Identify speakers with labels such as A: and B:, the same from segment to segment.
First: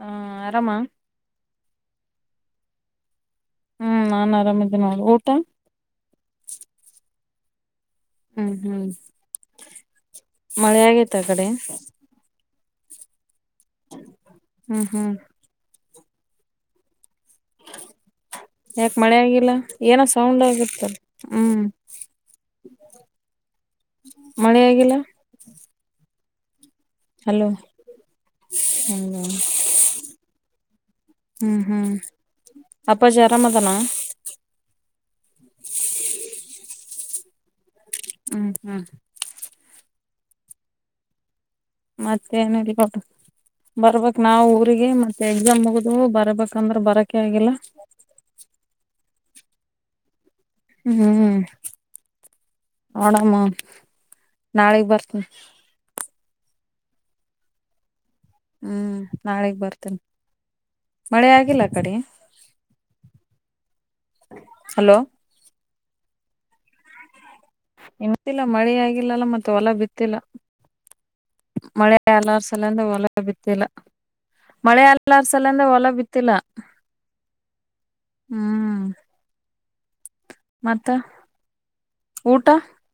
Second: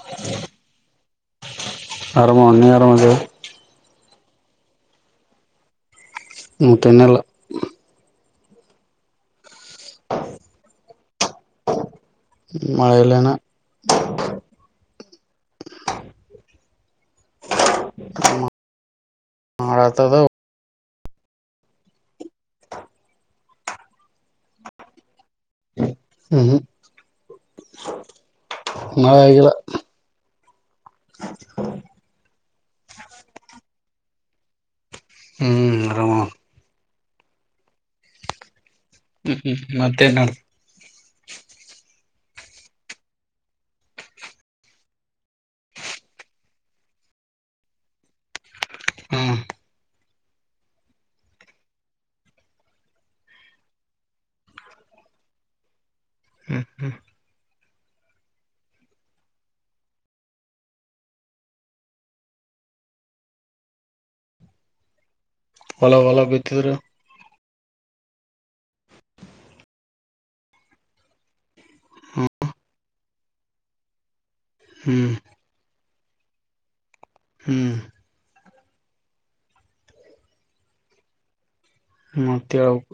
A: ಹ್ಮ ಆರಾಮಾ
B: ಆರಾಮ ನೋಡ ನೀನು ಆರಾಮದಿ
A: ಹ್ಮ್ ನಾನ್ ಆರಾಮಿದೀನ ಊಟ
B: ಊಟ ಇನ್ನಿಲ್ಲ.
A: ಹ್ಮ್ ಹ್ಮ್ ಮಳೆ ಆಗೇತ ಆ ಕಡೆ.
B: ಮಳೆಲ್ಲ ಇನ
A: ಹ್ಮ್ ಹ್ಮ್ ಯಾಕ ಮಳೆ ಆಗಿಲ್ಲ ಏನ
B: ಮಾಡತದ
A: ಸೌಂಡ್ ಆಗಿತ್ತಲ್. ಹ್ಮ್ ಮಳೆೆಯಾಗಿಲ್ಲ
B: ಹ್ಮ್ ಹ್ಮ್
A: ಹಲೋ
B: ಹ್ಮ್
A: ಹೌದ
B: ಮಳೆ ಆಗಿಲ್ಲ
A: ಹ್ಮ್ ಹ್ಮ್ ಅಪ್ಪಜಿ ಅರಾಮದಾನ
B: ಹ್ಮ್ ಅರಮನ್
A: ಹ್ಮ್ ಹ್ಮ್
B: ಹ್ಮ್ ಹ್ಮ್ ಹ್ಮ್ ಮತ್ತೇನ್ ನಡದ
A: ಮತ್ತ ಏನ ಇಲ್ಲ ನೋಡ. ಬರ್ಬೇಕ ನಾವ ಊರಿಗೆ ಮತ್ತೆ ಎಕ್ಸಾಮ್ ಮುಗದ ಬರ್ಬೇಕಂದ್ರ ಬರಕೆ ಆಗಿಲ್ಲ.
B: ಹ್ಮ
A: ಹ್ಮ್. ನೋಡಮ್ಮ ನಾಳಿಗ ಬರ್ತೀನಿ.
B: ಹ್ಮ್ ಹ್ಮ್.
A: ಹ್ಮ್ ನಾಳಿಗ್ ಬರ್ತೇನ ಮಳೆ ಆಗಿಲ್ಲ ಆ ಕಡಿ ಹಲೋ.
B: ಹೊಲ ಹೊಲ ಬಿತ್ತಿದ್ರ.
A: ಇನ್ನುಬಿತ್ತಿಲ್ಲ ಮಳೆಯ ಆಗಿಲ್ಲಲ ಮತ್ತ ಹೊಲ ಬಿತ್ತಿಲ್ಲ. ಮಳೆ ಅಗರ್ಸಲ್ಲಂದ ಹೊಲ ಬಿತ್ತಿಲ್ಲ. ಮಳೆ
B: ಹ್ಮ್
A: ಆಲ್ಲಾರ್ಸ ಸಂದೇ ಹೊಲ ಬಿತ್ತಿಲ್ಲ.
B: ಹ್ಮ್
A: ಹ್ಮ್ ಮತ್ತ. ಊಟ
B: ಮತ್ತ ಹೇಳಬೇಕು.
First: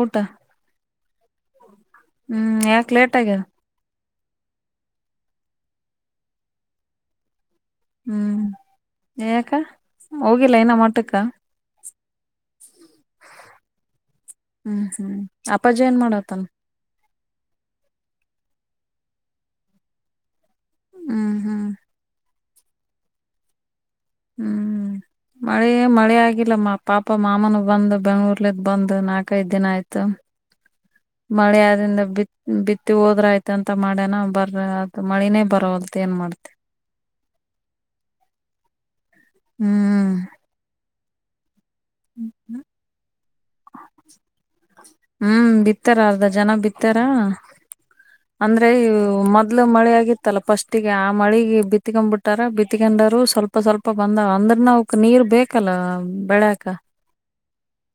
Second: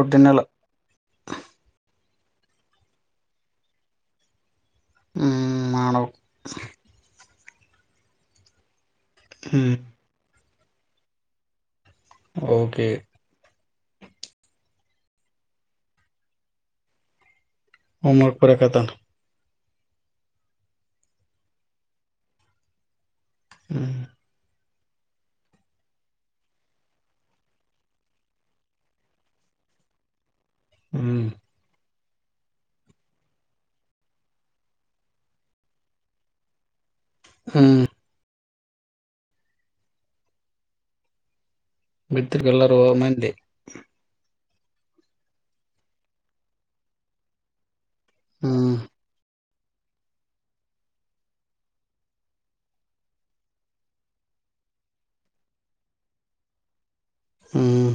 A: ಊಟ ಹ್ಮ್ ಯಾಕ ಲೇಟ್ ಆಗ್ಯದ.
B: ಹ್ಮ ಮಾಡಬೇಕ.
A: ಹ್ಮ್ ಯಾಕ
B: ಹ್ಮ್
A: ಹೋಗಿಲ್ಲ ಇನ ಮಟಕ್ಕ
B: ಓಕೆ.
A: ಹ್ಮ್ ಹ್ಮ್ ಅಪ್ಪಾಜಿ ಏನ್ ಮಾಡಕತನ್.
B: ಹೋಮ್ ವರ್ಕ್ ಬರೆಕತನ
A: ಹ್ಮ್ ಹ್ಮ್
B: ಹ್ಮ್ ಹಮ್
A: ಹ್ಮ್
B: [inaudible]
A: ಮಳೆ ಮಳೆ ಆಗಿಲ್ಲಮ್ಮ ಪಾಪ ಮಾಮನ ಬಂದು ಬೆಂಗಳೂರ್ಲದ ಬಂದು ನಾಕೈದ್ ದಿನ ಆಯ್ತು.
B: ಹ್ಮ್
A: ಮಳೆ ಆದಿಂದ ಬಿತ್ತ ಬಿತ್ತಿ ಹೋದ್ರ ಆಯ್ತ ಅಂತ ಮಾಡ್ಯನ ಬರ್ರ ಅದು ಮಳಿನೇ ಬರವಲ್ದ ಏನ್ ಮಾಡ್ತೆ.
B: ಹ್ಮ್
A: ಹ್ಮ್
B: ಬಿತ್ರಿಗ್ ಎಲ್ಲರುವ ಮಂದಿ.
A: ಹ್ಮ್ ಬಿತ್ತಾರ ಅರ್ಧ ಜನ ಬಿತ್ತಾರ. ಅಂದ್ರೆ
B: ಹ್ಮ್
A: ಮೊದ್ ಮೊದ್ಲು ಮಳೆಯಗಿತ್ತಲ್ಲ ಪಷ್ಟಿಗೆ ಆ ಮಳಿಗೆ ಬಿತ್ಕೆಂಬಿಟರ ಬಿತ್ಕೆಂಡರು ಸ್ವಲ್ಪ ಸ್ವಲ್ಪ ಬಂದವ ಅಂದ್ [unintelligible] ನಾವುಕ ನೀರ್ ಬೇಕಲ್ಲ ಬೆಳಕ.
B: ಹ್ಮ.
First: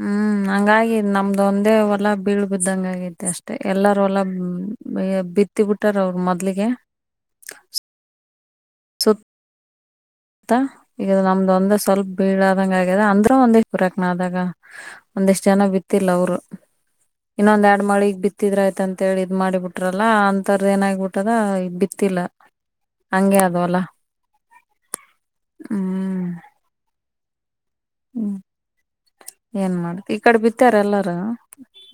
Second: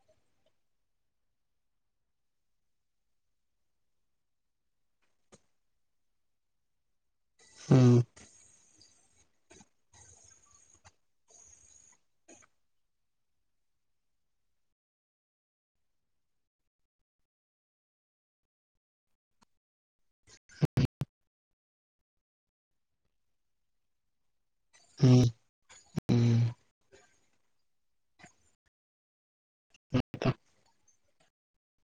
A: ಹ್ಮ್. ಹಂಗಾಗಿ ನಮ್ದ ಒಂದೇ ಹೊಲ ಬಿಳ್ಬಿದಂಗ್ ಹಂಗಗೈತಿ ಅಷ್ಟೇ ಎಲ್ಲರ ಒಲ ಹ್ಮ್ಮ್ ಹೈ. ಬಿತ್ತಿ ಬಿಟ್ಟಾರ ಅವರು ಮೊದ್ಲಿಗೆ.
B: ಹ್ಮ್.
A: ಸುತ್ ತಾ ಈಗ ನಮ್ದ ಒಂದ ಸ್ವಲ್ಪ ಬೀಳಾದಂಗ್ ಆಗ್ಯದ ಅಂದ್ರ ಒಂದ್ ಎಷ್ಟ್ [unintelligible] ಆದಾಗ. ಒಂದಿಷ್ಟ್ ಜನ ಬಿತ್ತಿಲ್ಲ ಅವ್ರು. ಇನ್ನೊಂದ್ ಎರಡ್ ಮಳಿಗ್ ಬಿತ್ತಿದ್ರಯ್ತ ಅಂತ್ ಹೇಳಿ ಇದ್ ಮಾಡಿ ಬಿಟ್ರಲ್ಲಾ ಅಂತರ್ ಏನ್ ಆಗ್ಬುಟದ ಈಗ ಬಿತ್ ಇಲ್ಲ ಹಂಗೆ ಅದ ವಲ.
B: ಹ್ಮ್ ಹ್ಮ್.
A: ಹ್ಮ್. ಏನ್ ಮಾಡ್ತಿ ಈಕಡೆ ಬಿತ್ತಾರ ಎಲ್ಲಾರು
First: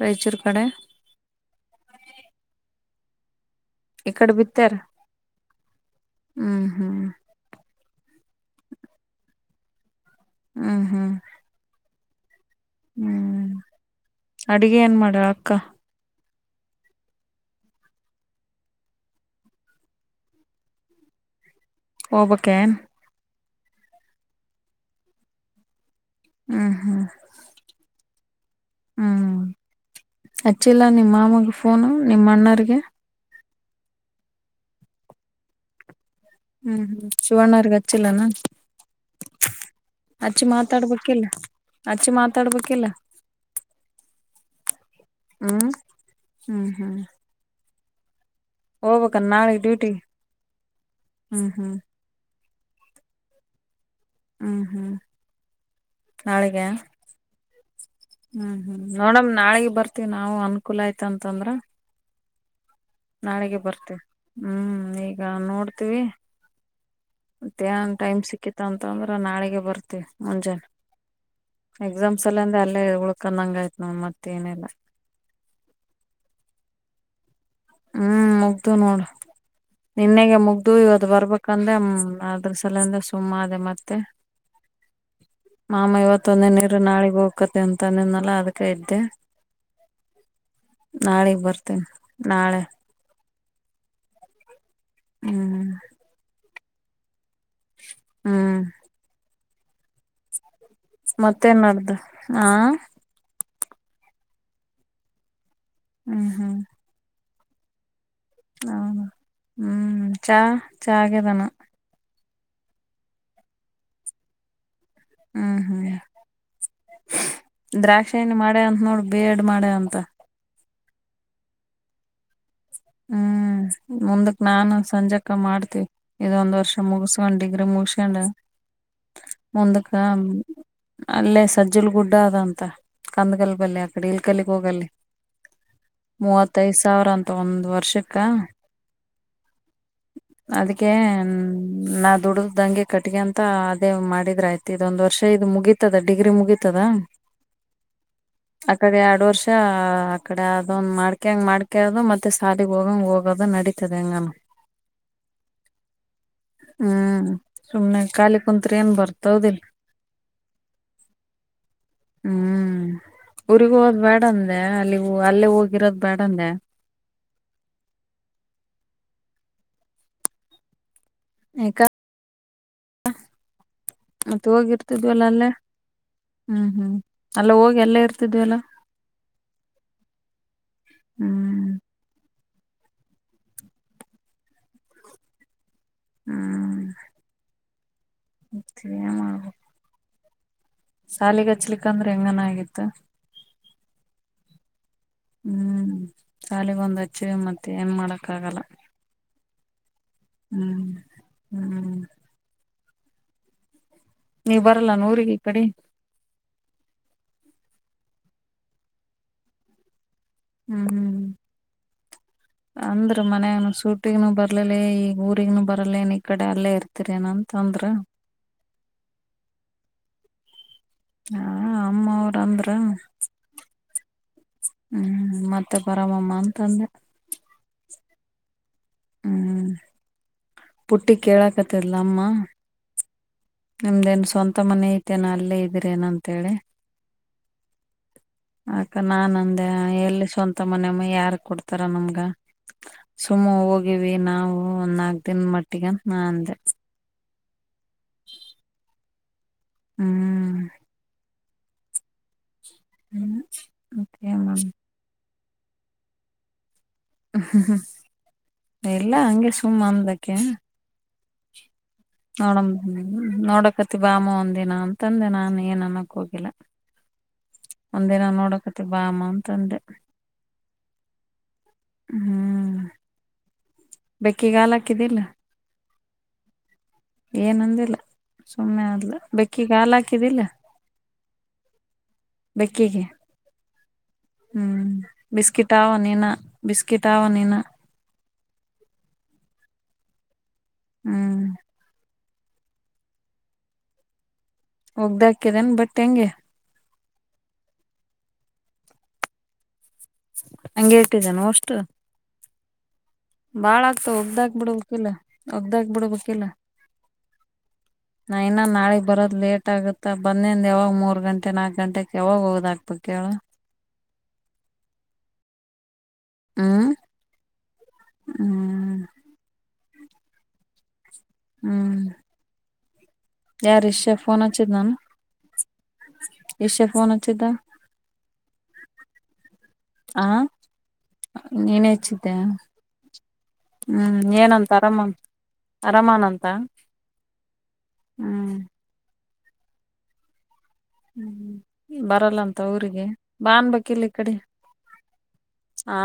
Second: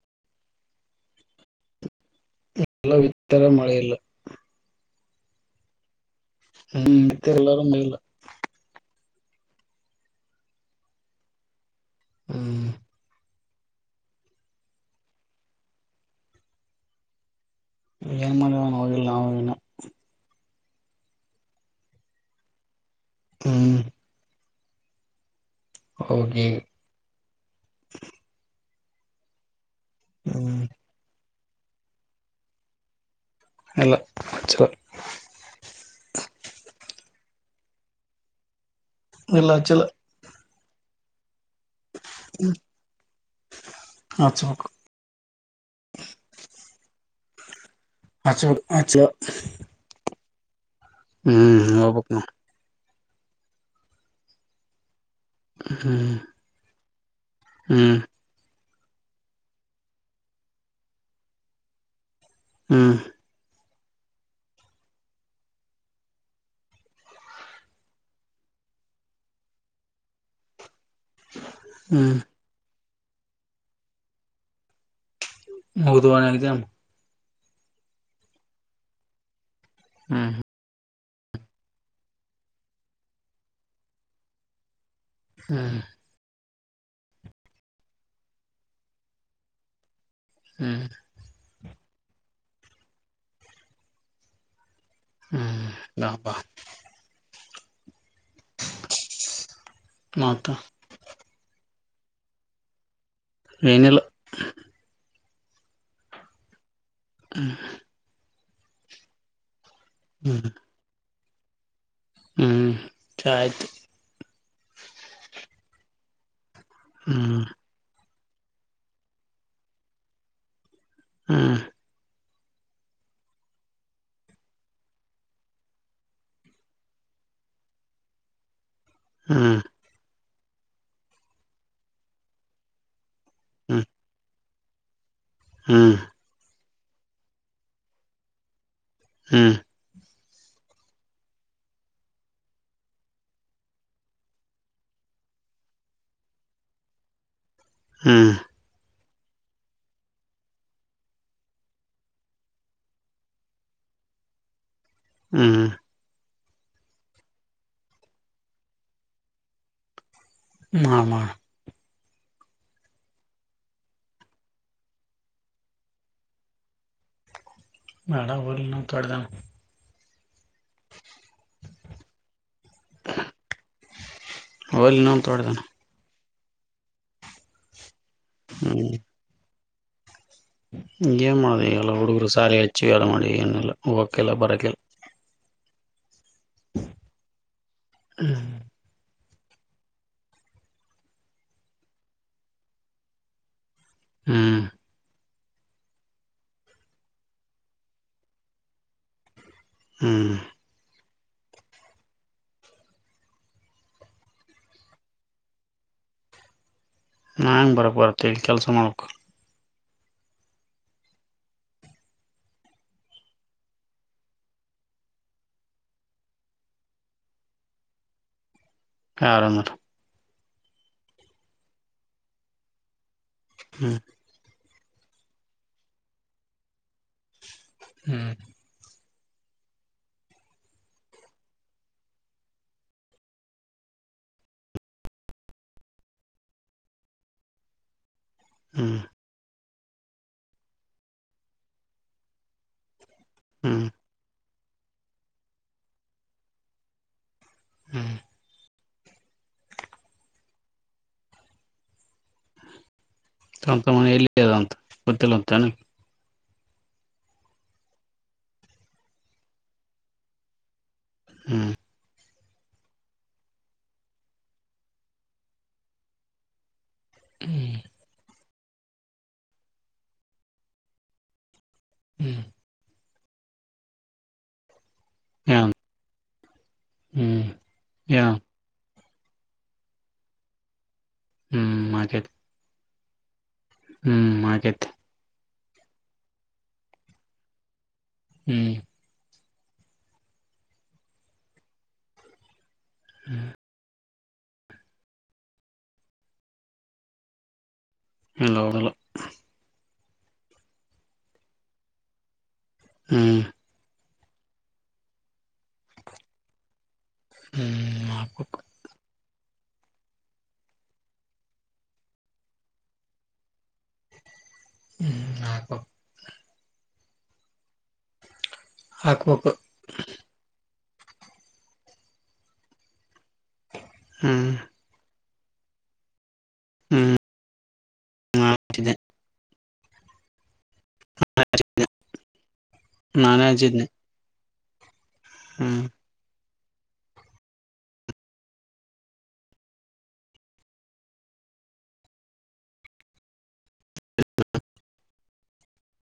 A: ರಾಯ್ಚೂರ್ ಕಡೆ.
B: ಎಲ್ಲ ಬಿತ್ತಾರ ಮಳೆ ಇಲ್ಲ
A: ಇಕಡೆ ಬಿತ್ತಾರ.
B: ಹ್ಮ್ ಇತ್ತ ಎಲ್ಲರು. [unintelligible]
A: ಹ್ಮ ಹ್ಮ.
B: ಹ್ಮ್.
A: ಅಡಿಗೆ ಏನ್ ಮಾಡ್ಯಳ್ ಅಕ್ಕ.
B: ಏನ್ ಮಾಡ್ಯಾಳ್ ಹೋಗಿಲ್ಲ ನಾವು ಇನ್ನು.
A: ಒಬಕನ್.
B: ಹ್ಮ. ಹೋಗಿ.
A: ಹ್ಮ್ ಹ್ಮ್ ಹ್ಮ್
B: ಹ್ಮ್
A: ಹಚ್ಚಿಲ್ಲ ನಿಮ್ಮ ಮಾಮೂಗ್ ಫೋನು ನಿಮ್ ಅಣ್ಣರಿಗೆ.
B: ಇಲ್ಲ ಆಗಲ್ಲ.
A: ಹ್ಮ್ ಹ್ಮ್ ಶಿವಣ್ಣರಿಗ್ ಹಚ್ಚಿಲೇನು.
B: ಇಲ್ಲಾ ಹಚ್ಚಿಲ್ಲ.
A: ಅಚ್ಚಿ ಮಾತಾಡ್ಬೇಕಿಲ್ಲ ಆಚ್ಚೆ ಮಾತಾಡ್ಬೇಕಲ್ಲ.
B: ಹಚ್ಬೇಕು
A: ಹ್ಮ್ ಹ್ಮ್ ಹ್ಮ್.
B: ಹಚ್ಬೇಕು ಹಚ್ಚ
A: ಹೋಬಕನ್ ನಾಳೆ ಡ್ಯೂಟಿಗೆ.
B: ಹ್ಮ್ ಹೋಬಕ್ ನೋಡ್.
A: ಹ್ಮ್ ಹ್ಮ್
B: ಹ್ಮ್
A: ನಾಳಿಗೆ.
B: ಹ್ಮ್.
A: ಹ್ಮ ನೋಡಮ್ ನಾಳಿಗ್ ಬರ್ತಿವ್ ನಾವು ಅನ್ಕೂಲ್ ಆಯ್ತು ಅಂತಂದ್ರ.
B: ಹ್ಮ್
A: ನಾಳೆಗೆ ಬರ್ತೀವಿ ಹ್ಮ್ ಈಗ ನೋಡ್ತೀವಿ. ಮತೇನ್ ಟೈಮ್ ಸಿಕ್ಕಿತ ಅಂತ ಅಂದ್ರ ನಾಳಿಗೆ ಬರ್ತೀವಿ ಮುಂಜಾನೆ.
B: ಹ್ಮ್
A: ಎಕ್ಸಾಮ್ಸ್ ಅಲ್ಲ ಅಂದ ಅಲ್ಲೇ ಉಳ್ಕೊಂದಂಗಯ್ತ್ ನೋ ಮತ್ ಏನಿಲ್ಲ.
B: ಮುಗುದ್ವಾನ್ ಎಕ್ಸಾಮೂ.
A: ಹ್ಮ್ ಮುಗ್ದು ನೋಡು
B: ಹ್ಮ್
A: ನಿನ್ನೆಗೆ ಮುಗ್ದು ಇವತ್. ತ್ ಬರ್ಬೇಕಂದೆ ಹ್ಮ್ಮ್ ಅದ್ರ ಸಲ ಇಂದ ಸುಮ್ನಾದೆ ಮತ್ತೆ.
B: ಹ್ಮ್
A: ಮಾಮ ಇವತ್ತೊಂದೆನ್ ಇರು ನಾಳಿಗ್ ಹೋಕತೆ ಅಂತ್ ಅಂದಿದ್ದ್ನಲ್ಲ ಅದ್ಕ ಇದ್ದೆ.
B: ಹ್ಮ್
A: ನಾಳಿಗ್ ಬರ್ತೇನ್ ನಾಳೆ.
B: ಹ್ಮ್. [unintelligible]
A: ಹ್ಮ್.
B: ಮತ.
A: ಮತ್ತೆನ್ ಮಾಡದು ಹಾ.
B: ಎನಿಲ್ಲ.
A: ಹ್ಮ್ ಹ್ಮ್
B: ಹ
A: ಹೌದ ಹ್ಮ್ ಚಾ ಚಹ ಆಗದಾನ.
B: ಹ್ಮ್ ಚಾ ಆಯ್ತು.
A: ಹ್ಮ್ ಹ್ಮ್
B: ಹ್ಮ್
A: ಯೇನ್ ಮಾಡ್ಯಾ ಅಂತ ನೋಡ ಬೇ ಎಡ್ ಮಾಡ್ಯ ಅಂತ.
B: ಹ್ಮ
A: ಹ್ಮ್ ಹ ಮುಂದಕ್ ನಾನು ಸಂಜಕ ಮಾಡ್ತನಿ ಇದೊಂದ್ ವರ್ಷ ಮುಗಸ್ಕೊಂಡ್ ಡಿಗ್ರಿ ಮುಗಸಕೊಂಡ.
B: ಹ್ಮ್
A: ಮುಂದಕ್ಕ ಅಲ್ಲೇ ಸಜ್ಜಲ್ ಗುಡ್ಡ ಅದಂತ. ಕಂದಕಲ್ಬಲ್ಲಿ ಅಕ್ಕಡೆ ಇಲಕಲ್ಲಿ ಹೋಗಲಿ.
B: ಹ್ಮ
A: ಇಪತ್ತೈದ ಸಾವಿರ ಅಂತ ಒಂದ ವರ್ಷಕ್ಕ.
B: ಹ್ಮ್
A: ಅದಕ್ಕೆ ನಾ ದುಡ್ದ್ದಂಗೆ ಕಟ್ಟ್ಕಅಂತ ಅದೇ ಮಾಡಿದ್ರ ಆಯ್ತಿ ಇದೊಂದು. ವರ್ಷ ಇದು ಮುಗೀತದ ಡಿಗ್ರಿ ಮುಗೀತದ.
B: ಹ್ಮ್
A: ಅಕಡೆ ಎರಡು ವರ್ಷ ಆಕಡೆ ಅದೊಂದ ಮಾಡ್ಕೆಂಗ ಮಾಡ್ಕೆ ಅದು ಮತ್ತ್ [unintelligible] ತ್ತ ಸಾಲಿಗೆ ಹೋಗ ಹೋಗೋದ ನಡೀತದೆಂಗಾಮ.
B: ಹ್ಮ
A: ಹ್ಮ್ ಸುಮ್ನೆ ಕಾಲಿ ಕುಂತ್ರಿ ಏನ್ ಬರ್ತಾ ದೌದಿಲ್ಲ.
B: ಮಾಡ ಮಾಡ
A: ಹ್ಮ್ ಊರಿಗ್ ಹೋಗದ್ ಬೇಡ ಅಂದೆ ಅಲ್ಲಿ ಅಲ್ಲೇ ಹೋಗಿರೋದ್ ಬೇಡಂದೆ.
B: ಬಾಡ ಬಲ ತಡದನ.
A: ಯಾಕ. ಮತ್ತ
B: ಹೋಗ್ಲಿ
A: ಹೋಗಿರ್ತಿದ್ವ
B: ನಾವು
A: ಅಲ್ಲೇ.
B: ತೊಡ್ದಾನ
A: ಹ್ಮ್ ಹ್ಮ್ ಅಲ್ಲ ಹೋಗಿ ಅಲ್ಲೆ ಇರ್ತಿದ್ವಲ್ಲ.
B: ಹ್ಮ್ ಏನ್ ಮಾಡುದು
A: ಹ್ಮ್
B: ಎಲ್ಲ ಹುಡುಗರು ಸಾಲೆಗ್ ಹಚ್ಚಿವ ಎಲ್ಲ ಮಾಡಿ ಏನೆಲ್ಲ ಹೋಗಕೆಲ್ಲ ಬರಕೆಲ್ಲ.
A: ಹ್ಮ್
B: ಹ್ಮ್
A: [unintelligible] ಶಾಲಗ ಹಚ್ಲಿಕ್ಕ ಅಂದ್ರೆ ಹೆಂಗನ ಆಗಿತ್ತು.
B: ಹ್ಮ
A: ಹ್ಮ್ ಶಾಲೆಗ ಒಂದ್ ಹಚ್ಚಿವ ಮತ್ತೆ ಏನ್ ಮಾಡಕ್ ಆಗಲ್ಲ.
B: ಹ್ಮ
A: ಹ್ಮ್ ಹ್ಮ್ ನೀವ್ ಬರಲ್ಲ ನ ಊರಿಗೆ ಈ ಕಡೆ.
B: ಹ್ಮ ಬರಕ್ ಬರತ್ತೆ ಇ ಕೆಲಸ ಮಾಡ್ಬೇಕು.
A: ಹ್ಮ್ ಹ್ಮ್
B: [inaudible]
A: ಅಂದ್ರ ಮನಯಾಗ ಸೂಟಿಗುನುೂ ಬರ್ಲಲಿ ಈಗ ಊರಿಗ್ನು ಬರ್ಲ್ಲ ನ್ ಈ ಕಡೆ ಅಲ್ಲೇ ಇರ್ತರಿ ಏನಂತ. ಅಂದ್ರ
B: ಯಾರಂದರ
A: ಹಾ ಅಮ್ಮವ್ರಂದ್ರ.
B: ಹ್ಮ
A: ಹ್ಮ್ ಮತ್ತೆ ಪರಮಮ್ಮ ಅಂತಂದೆ.
B: ಹ್ಮ್
A: ಹ್ಮ್ ಪುಟ್ಟಿ ಕೇಳಕತ್ತ್ದಲ್ಲ ಅಮ್ಮ. ನಿಮ್ದೇನ್ ಸ್ವಂತ ಮನ ಐತೆನ ಅಲ್ಲೇ ಇದೀರೇನ ಅಂತೇಳಿ. ಅದಕ್ಕ
B: ಹ್ಮ್
A: ನಾನ್ ಅಂದೆ ಎಲ್ಲಿ ಸ್ವಂತ ಮನೆಮ್ಮ ಯಾರ್ ಕೊಡ್ತಾರ ನಮ್ಗ ಸುಮ್ಮ
B: ಹ್ಮ್
A: ಹೋಗಿವಿ ನಾವು ಒಂದ್ ನಾಕ್ ದಿನದ್ ಮಟ್ಟಿಗಂತ್ ನಾ ಅಂದೆ.
B: ಹ್ಮ್
A: ಹ್ಮ್ ಹ್ಮ್
B: ತಮ್ ತಮ್ಮ್
A: ಮತ್ತ
B: ಎಲ್ಲಿ
A: ಏನ್
B: ಅ
A: ಮಾಡ
B: ಅಂತ ಗೊತ್ತಿಲ್ಲ ಅಂತನ,
A: ಊ ಹ್ಮ್ ಹ್ಮ್ ಎಲ್ಲ ಹಂಗೆ ಸುಮ್ ಅಂದ್ಲಾಕಿ.
B: ಹ್ಮ್
A: ನೋಡಮ್ ನೋಡಕತಿ ಬಾಮ ಒಂದಿನ ಅಂತಂದೆ ನಾನ್ ಏನ್ ಅನ್ನಕ್ ಹೋಗಿಲ್ಲ.
B: ಹ್ಮ್
A: ಒಂದಿನ ನೋಡಕತಿ ಬಾ ಮ ಅಂತಂದೆ.
B: ಹ್ಮ್
A: ಬೆಕ್ಕಿಗ್ ಹಾಲ್ ಹಾಕಿದ್ದಿಲ್ಲ,
B: ಯ ಹ್ಮ್
A: ಏನಂದಿಲ್ಲ
B: ಯ
A: ಸುಮ್ಮನೆ ಅದ್ಲು ಬೆಕ್ಕಿಗ್ ಹಾಲ್ ಹಾಕಿದಿಲ್ಲ.
B: ಹ್ಮ್ ಹಾಕೆ
A: ಬೆಕ್ಕಿಗೆ
B: ಆಕೇತಿ
A: ಹ್ಮ್ ಬಿಸ್ಕಿಟ್ ಆವ ನೀನ ಬಿಸ್ಕಿಟ್ ಆವ ನೀನ.
B: ಹ್ಮ್
A: ಹ್ಮ್
B: ಹ್ಮ್
A: ಒಗ್ದಾಕ್ಯದೆನ್ ಬಟ್ಟ್ ಹಂಗೆ
B: ಇಲ್ಲ ಓಗ್ದಿಲ್ಲ.
A: ಹಂಗೆ ಇಟ್ಟಿದೇನ್ ಅವೊಷ್ಟು.
B: ಹ್ಮ್
A: ಪ ಒಗ್ದಾಕ್ ಬಿಡ್ಬೇಕಿಲ್ಲ ಒಗ್ದಾಕ್ ಬಿಡ್ಬೇಕಿಲ್ಲ.
B: ಹ್ಮ್ ಹಾಕ್ಬೇಕು
A: ಇನ್ನ ನಾಳೆಗ್ ಬರ ಲೇಟ್ ಆಗುತ್ತಾ ಬಂದಿಂದ ಯಾವಾಗ ಮೂರ್ ಗಂಟೆ ನಾಕ್ ಗಂಟೆಕ್ ಯಾವಾಗ ಓಗ್ದಾಕ್ಬೇಕ್ ಹೇಳು.
B: ಹ್ಮ್ ಹಾಕೊ
A: ಊ ಮ್
B: ಹಾಕ್ಬಕು.
A: ಹ್ಮ್ ಯಾರ್ ಇಶ್ಯ ಫೋನ್
B: ಹ್ಮ್
A: ಹಚ್ಚಿದ್ನನು ಇಶ್ಯ ಫೋನ್ ಹಚ್ಚಿದ್ದ.
B: ತಿದ್ನೆ
A: ಹ ನೀನೆ ಹಚ್ಚಿದ್ಯ
B: ನಾನೇ ಹಚ್ಚಿದ್ನೆ
A: ಹ್ಮ್ ಏನನ್ ಪರಮ
B: ಹ್ಮ್
A: ಅರಮಾಣಂತ ಹ್ಮ್. ಹ್ಮ ಬರಲ್ಲಂತ ಊರಿಗೆ ಬಾ ಅನ್ಬೇಕಿಲ್ಲ್ ಈ ಕಡೆ ಆ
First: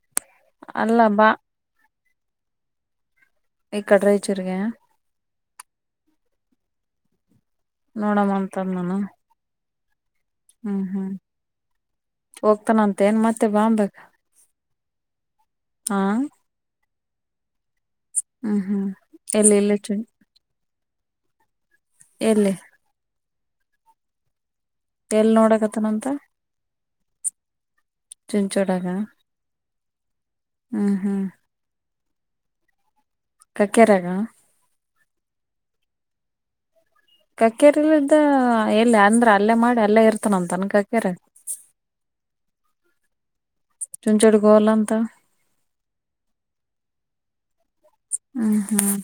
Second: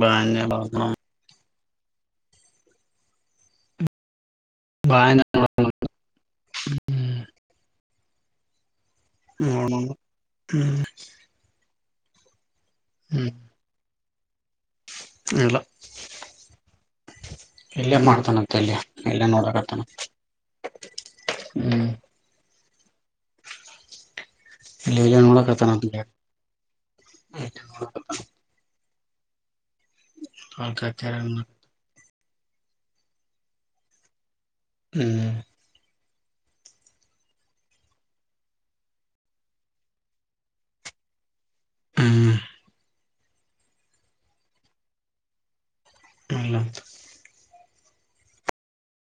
B: ಬಾನ್ಯ
A: ಅಲ್ಲ ಬಾ
B: [unintelligible]
A: ಈ ಕಡ್ ರಾಯ್ಚೂರ್ಗೇ.
B: ಬಾಂದೆ
A: ನೋಡಮ್ಮ ಅಂತಾರ್ನನು.
B: ನೋಡ್ ಮಂದ ಹ್ಮ್
A: ಹೋಗ್ತಾನಂತ ಏನ್
B: ಹ್ಮ್
A: ಮತ್ತೆ ಬಾಂಬೇಗ್
B: ಇಲ್ಲ
A: ಹಾ
B: ಇಲ್ಲೇ ಮಾಡ್ತಾನಂತ
A: ಹ್ಮ್
B: ಇಲ್ಲೆ
A: ಹ್ಮ್
B: ಇಲ್ಲೆ
A: ಎಲ್ಲಿ ಇಲ್ಲಿ
B: ನೋಡಕತ್ತನ
A: ಚು
B: ಹ್ಮ್
A: ಎಲ್ಲಿ
B: ಇಲ್ ಎಲ್ಲೋ
A: ಎಲ್
B: ನೋಡಾಕತ್ತಾನ ದುಡ್
A: ನೋಡಕತ್ತನಂತ ಚುಂಚೋಡಾಗ
B: ಅವ್ನ್
A: ಹ್ಮ್
B: ಕತೆ
A: ಹ್ಮ್
B: ರನ್ನ
A: ಕಕ್ಕೆರ್ಯಗ
B: ಹ್ಮ್
A: ಕಕ್ಕೇರಿಲಿದ್ದ ಎಲ್ ಅಂದ್ರ ಅಲ್ಲೇ ಮಾಡಿ ಅಲ್ಲೇ ಇರ್ತನಂತನ್ ಕಕ್ಕೇರಿಯ
B: ಹ್ಮ್
A: ನಿಮ್ ಜೋಡಿಗ್ ಹೋಗಲ್ಲಂತ
B: ಇಲ್ಲಂತ
A: ಹ್ಮ ಹ್ಮ್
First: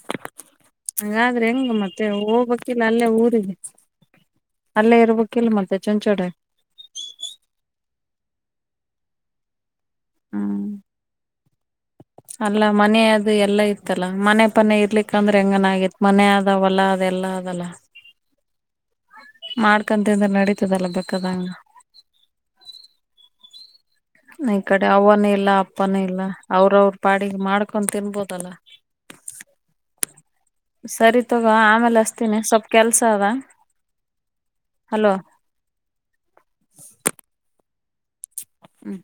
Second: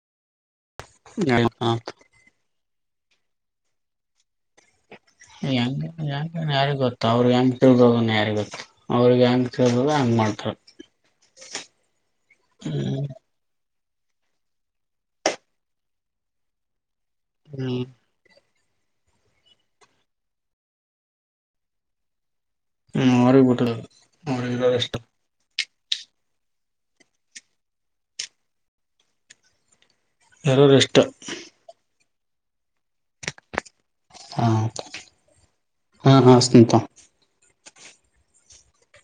A: ಹಂಗಾದ್ರ್ ಹೆಂಗ್ ಮತ್ತೆ ಹೋಗ್ಬಕ್ ಅಲ್ಲೇ ಊರರಿಗೆ
B: ಂಂಗ ಯಾರಿಿಗೆ ಗೊತ್ತು ಅವ್ರಿಗೆ ಹೆಂಗ ತಿ ಯಾರಿ ಗೊತ್ತು ಅವ್ರಿಗೆ ಹೆಂಗ ಹಂಗ ಮಾಡ್ತಾರೆ
A: ಹ್ಮ್ ಅಲ್ಲ ಮನೆ ಅದು ಎಲ್ಲ ಇ ಆತ್ತಲ್ಲಾ ಮನೆ ಪನೆ ಇರ್ಲಿಕ್ಕ ಅಂದ್ರೆ ಹೆಂಗನ ಆಗತ್ ಮನೆ ಆದ ಹೊಲ ಅದ ಎಲ್ಲಾ ಅದಲ್ಲ
B: ಹ್ಮ್
A: ಮಾಡ್ಕಂತಂದ್ರೆ ನಡೀತದಲ್ಲ ಬೇಕದಂಗ
B: ಹ್ಮ ಆರೋಗ ಬಿಟ್ಟ
A: ಈ ಈ ಕಡೆ ಅವನ ಎಲ್ಲ ಪ್ಪನ ಇಲ್ಲ ಅವ್ರ ಅವರು ಪಾಡಿಗೆ ಮಾಡ್ಕ ತಿನ್ಬೋದಲ್ಲ
B: ಇರೋರಿಷ್ಟ
A: ಸರಿ ತಗೋ ಆಮೇಲೆ ಅಸ್ತೀನಿ ಸ್ವಲ್ಪ್ ಕೆಲ್ಸ ಅದ
B: ಹಾ
A: ಹಲೋ
B: ಹಾ ಹಾ ವಸ್ ತ
A: ಹ್ಮ್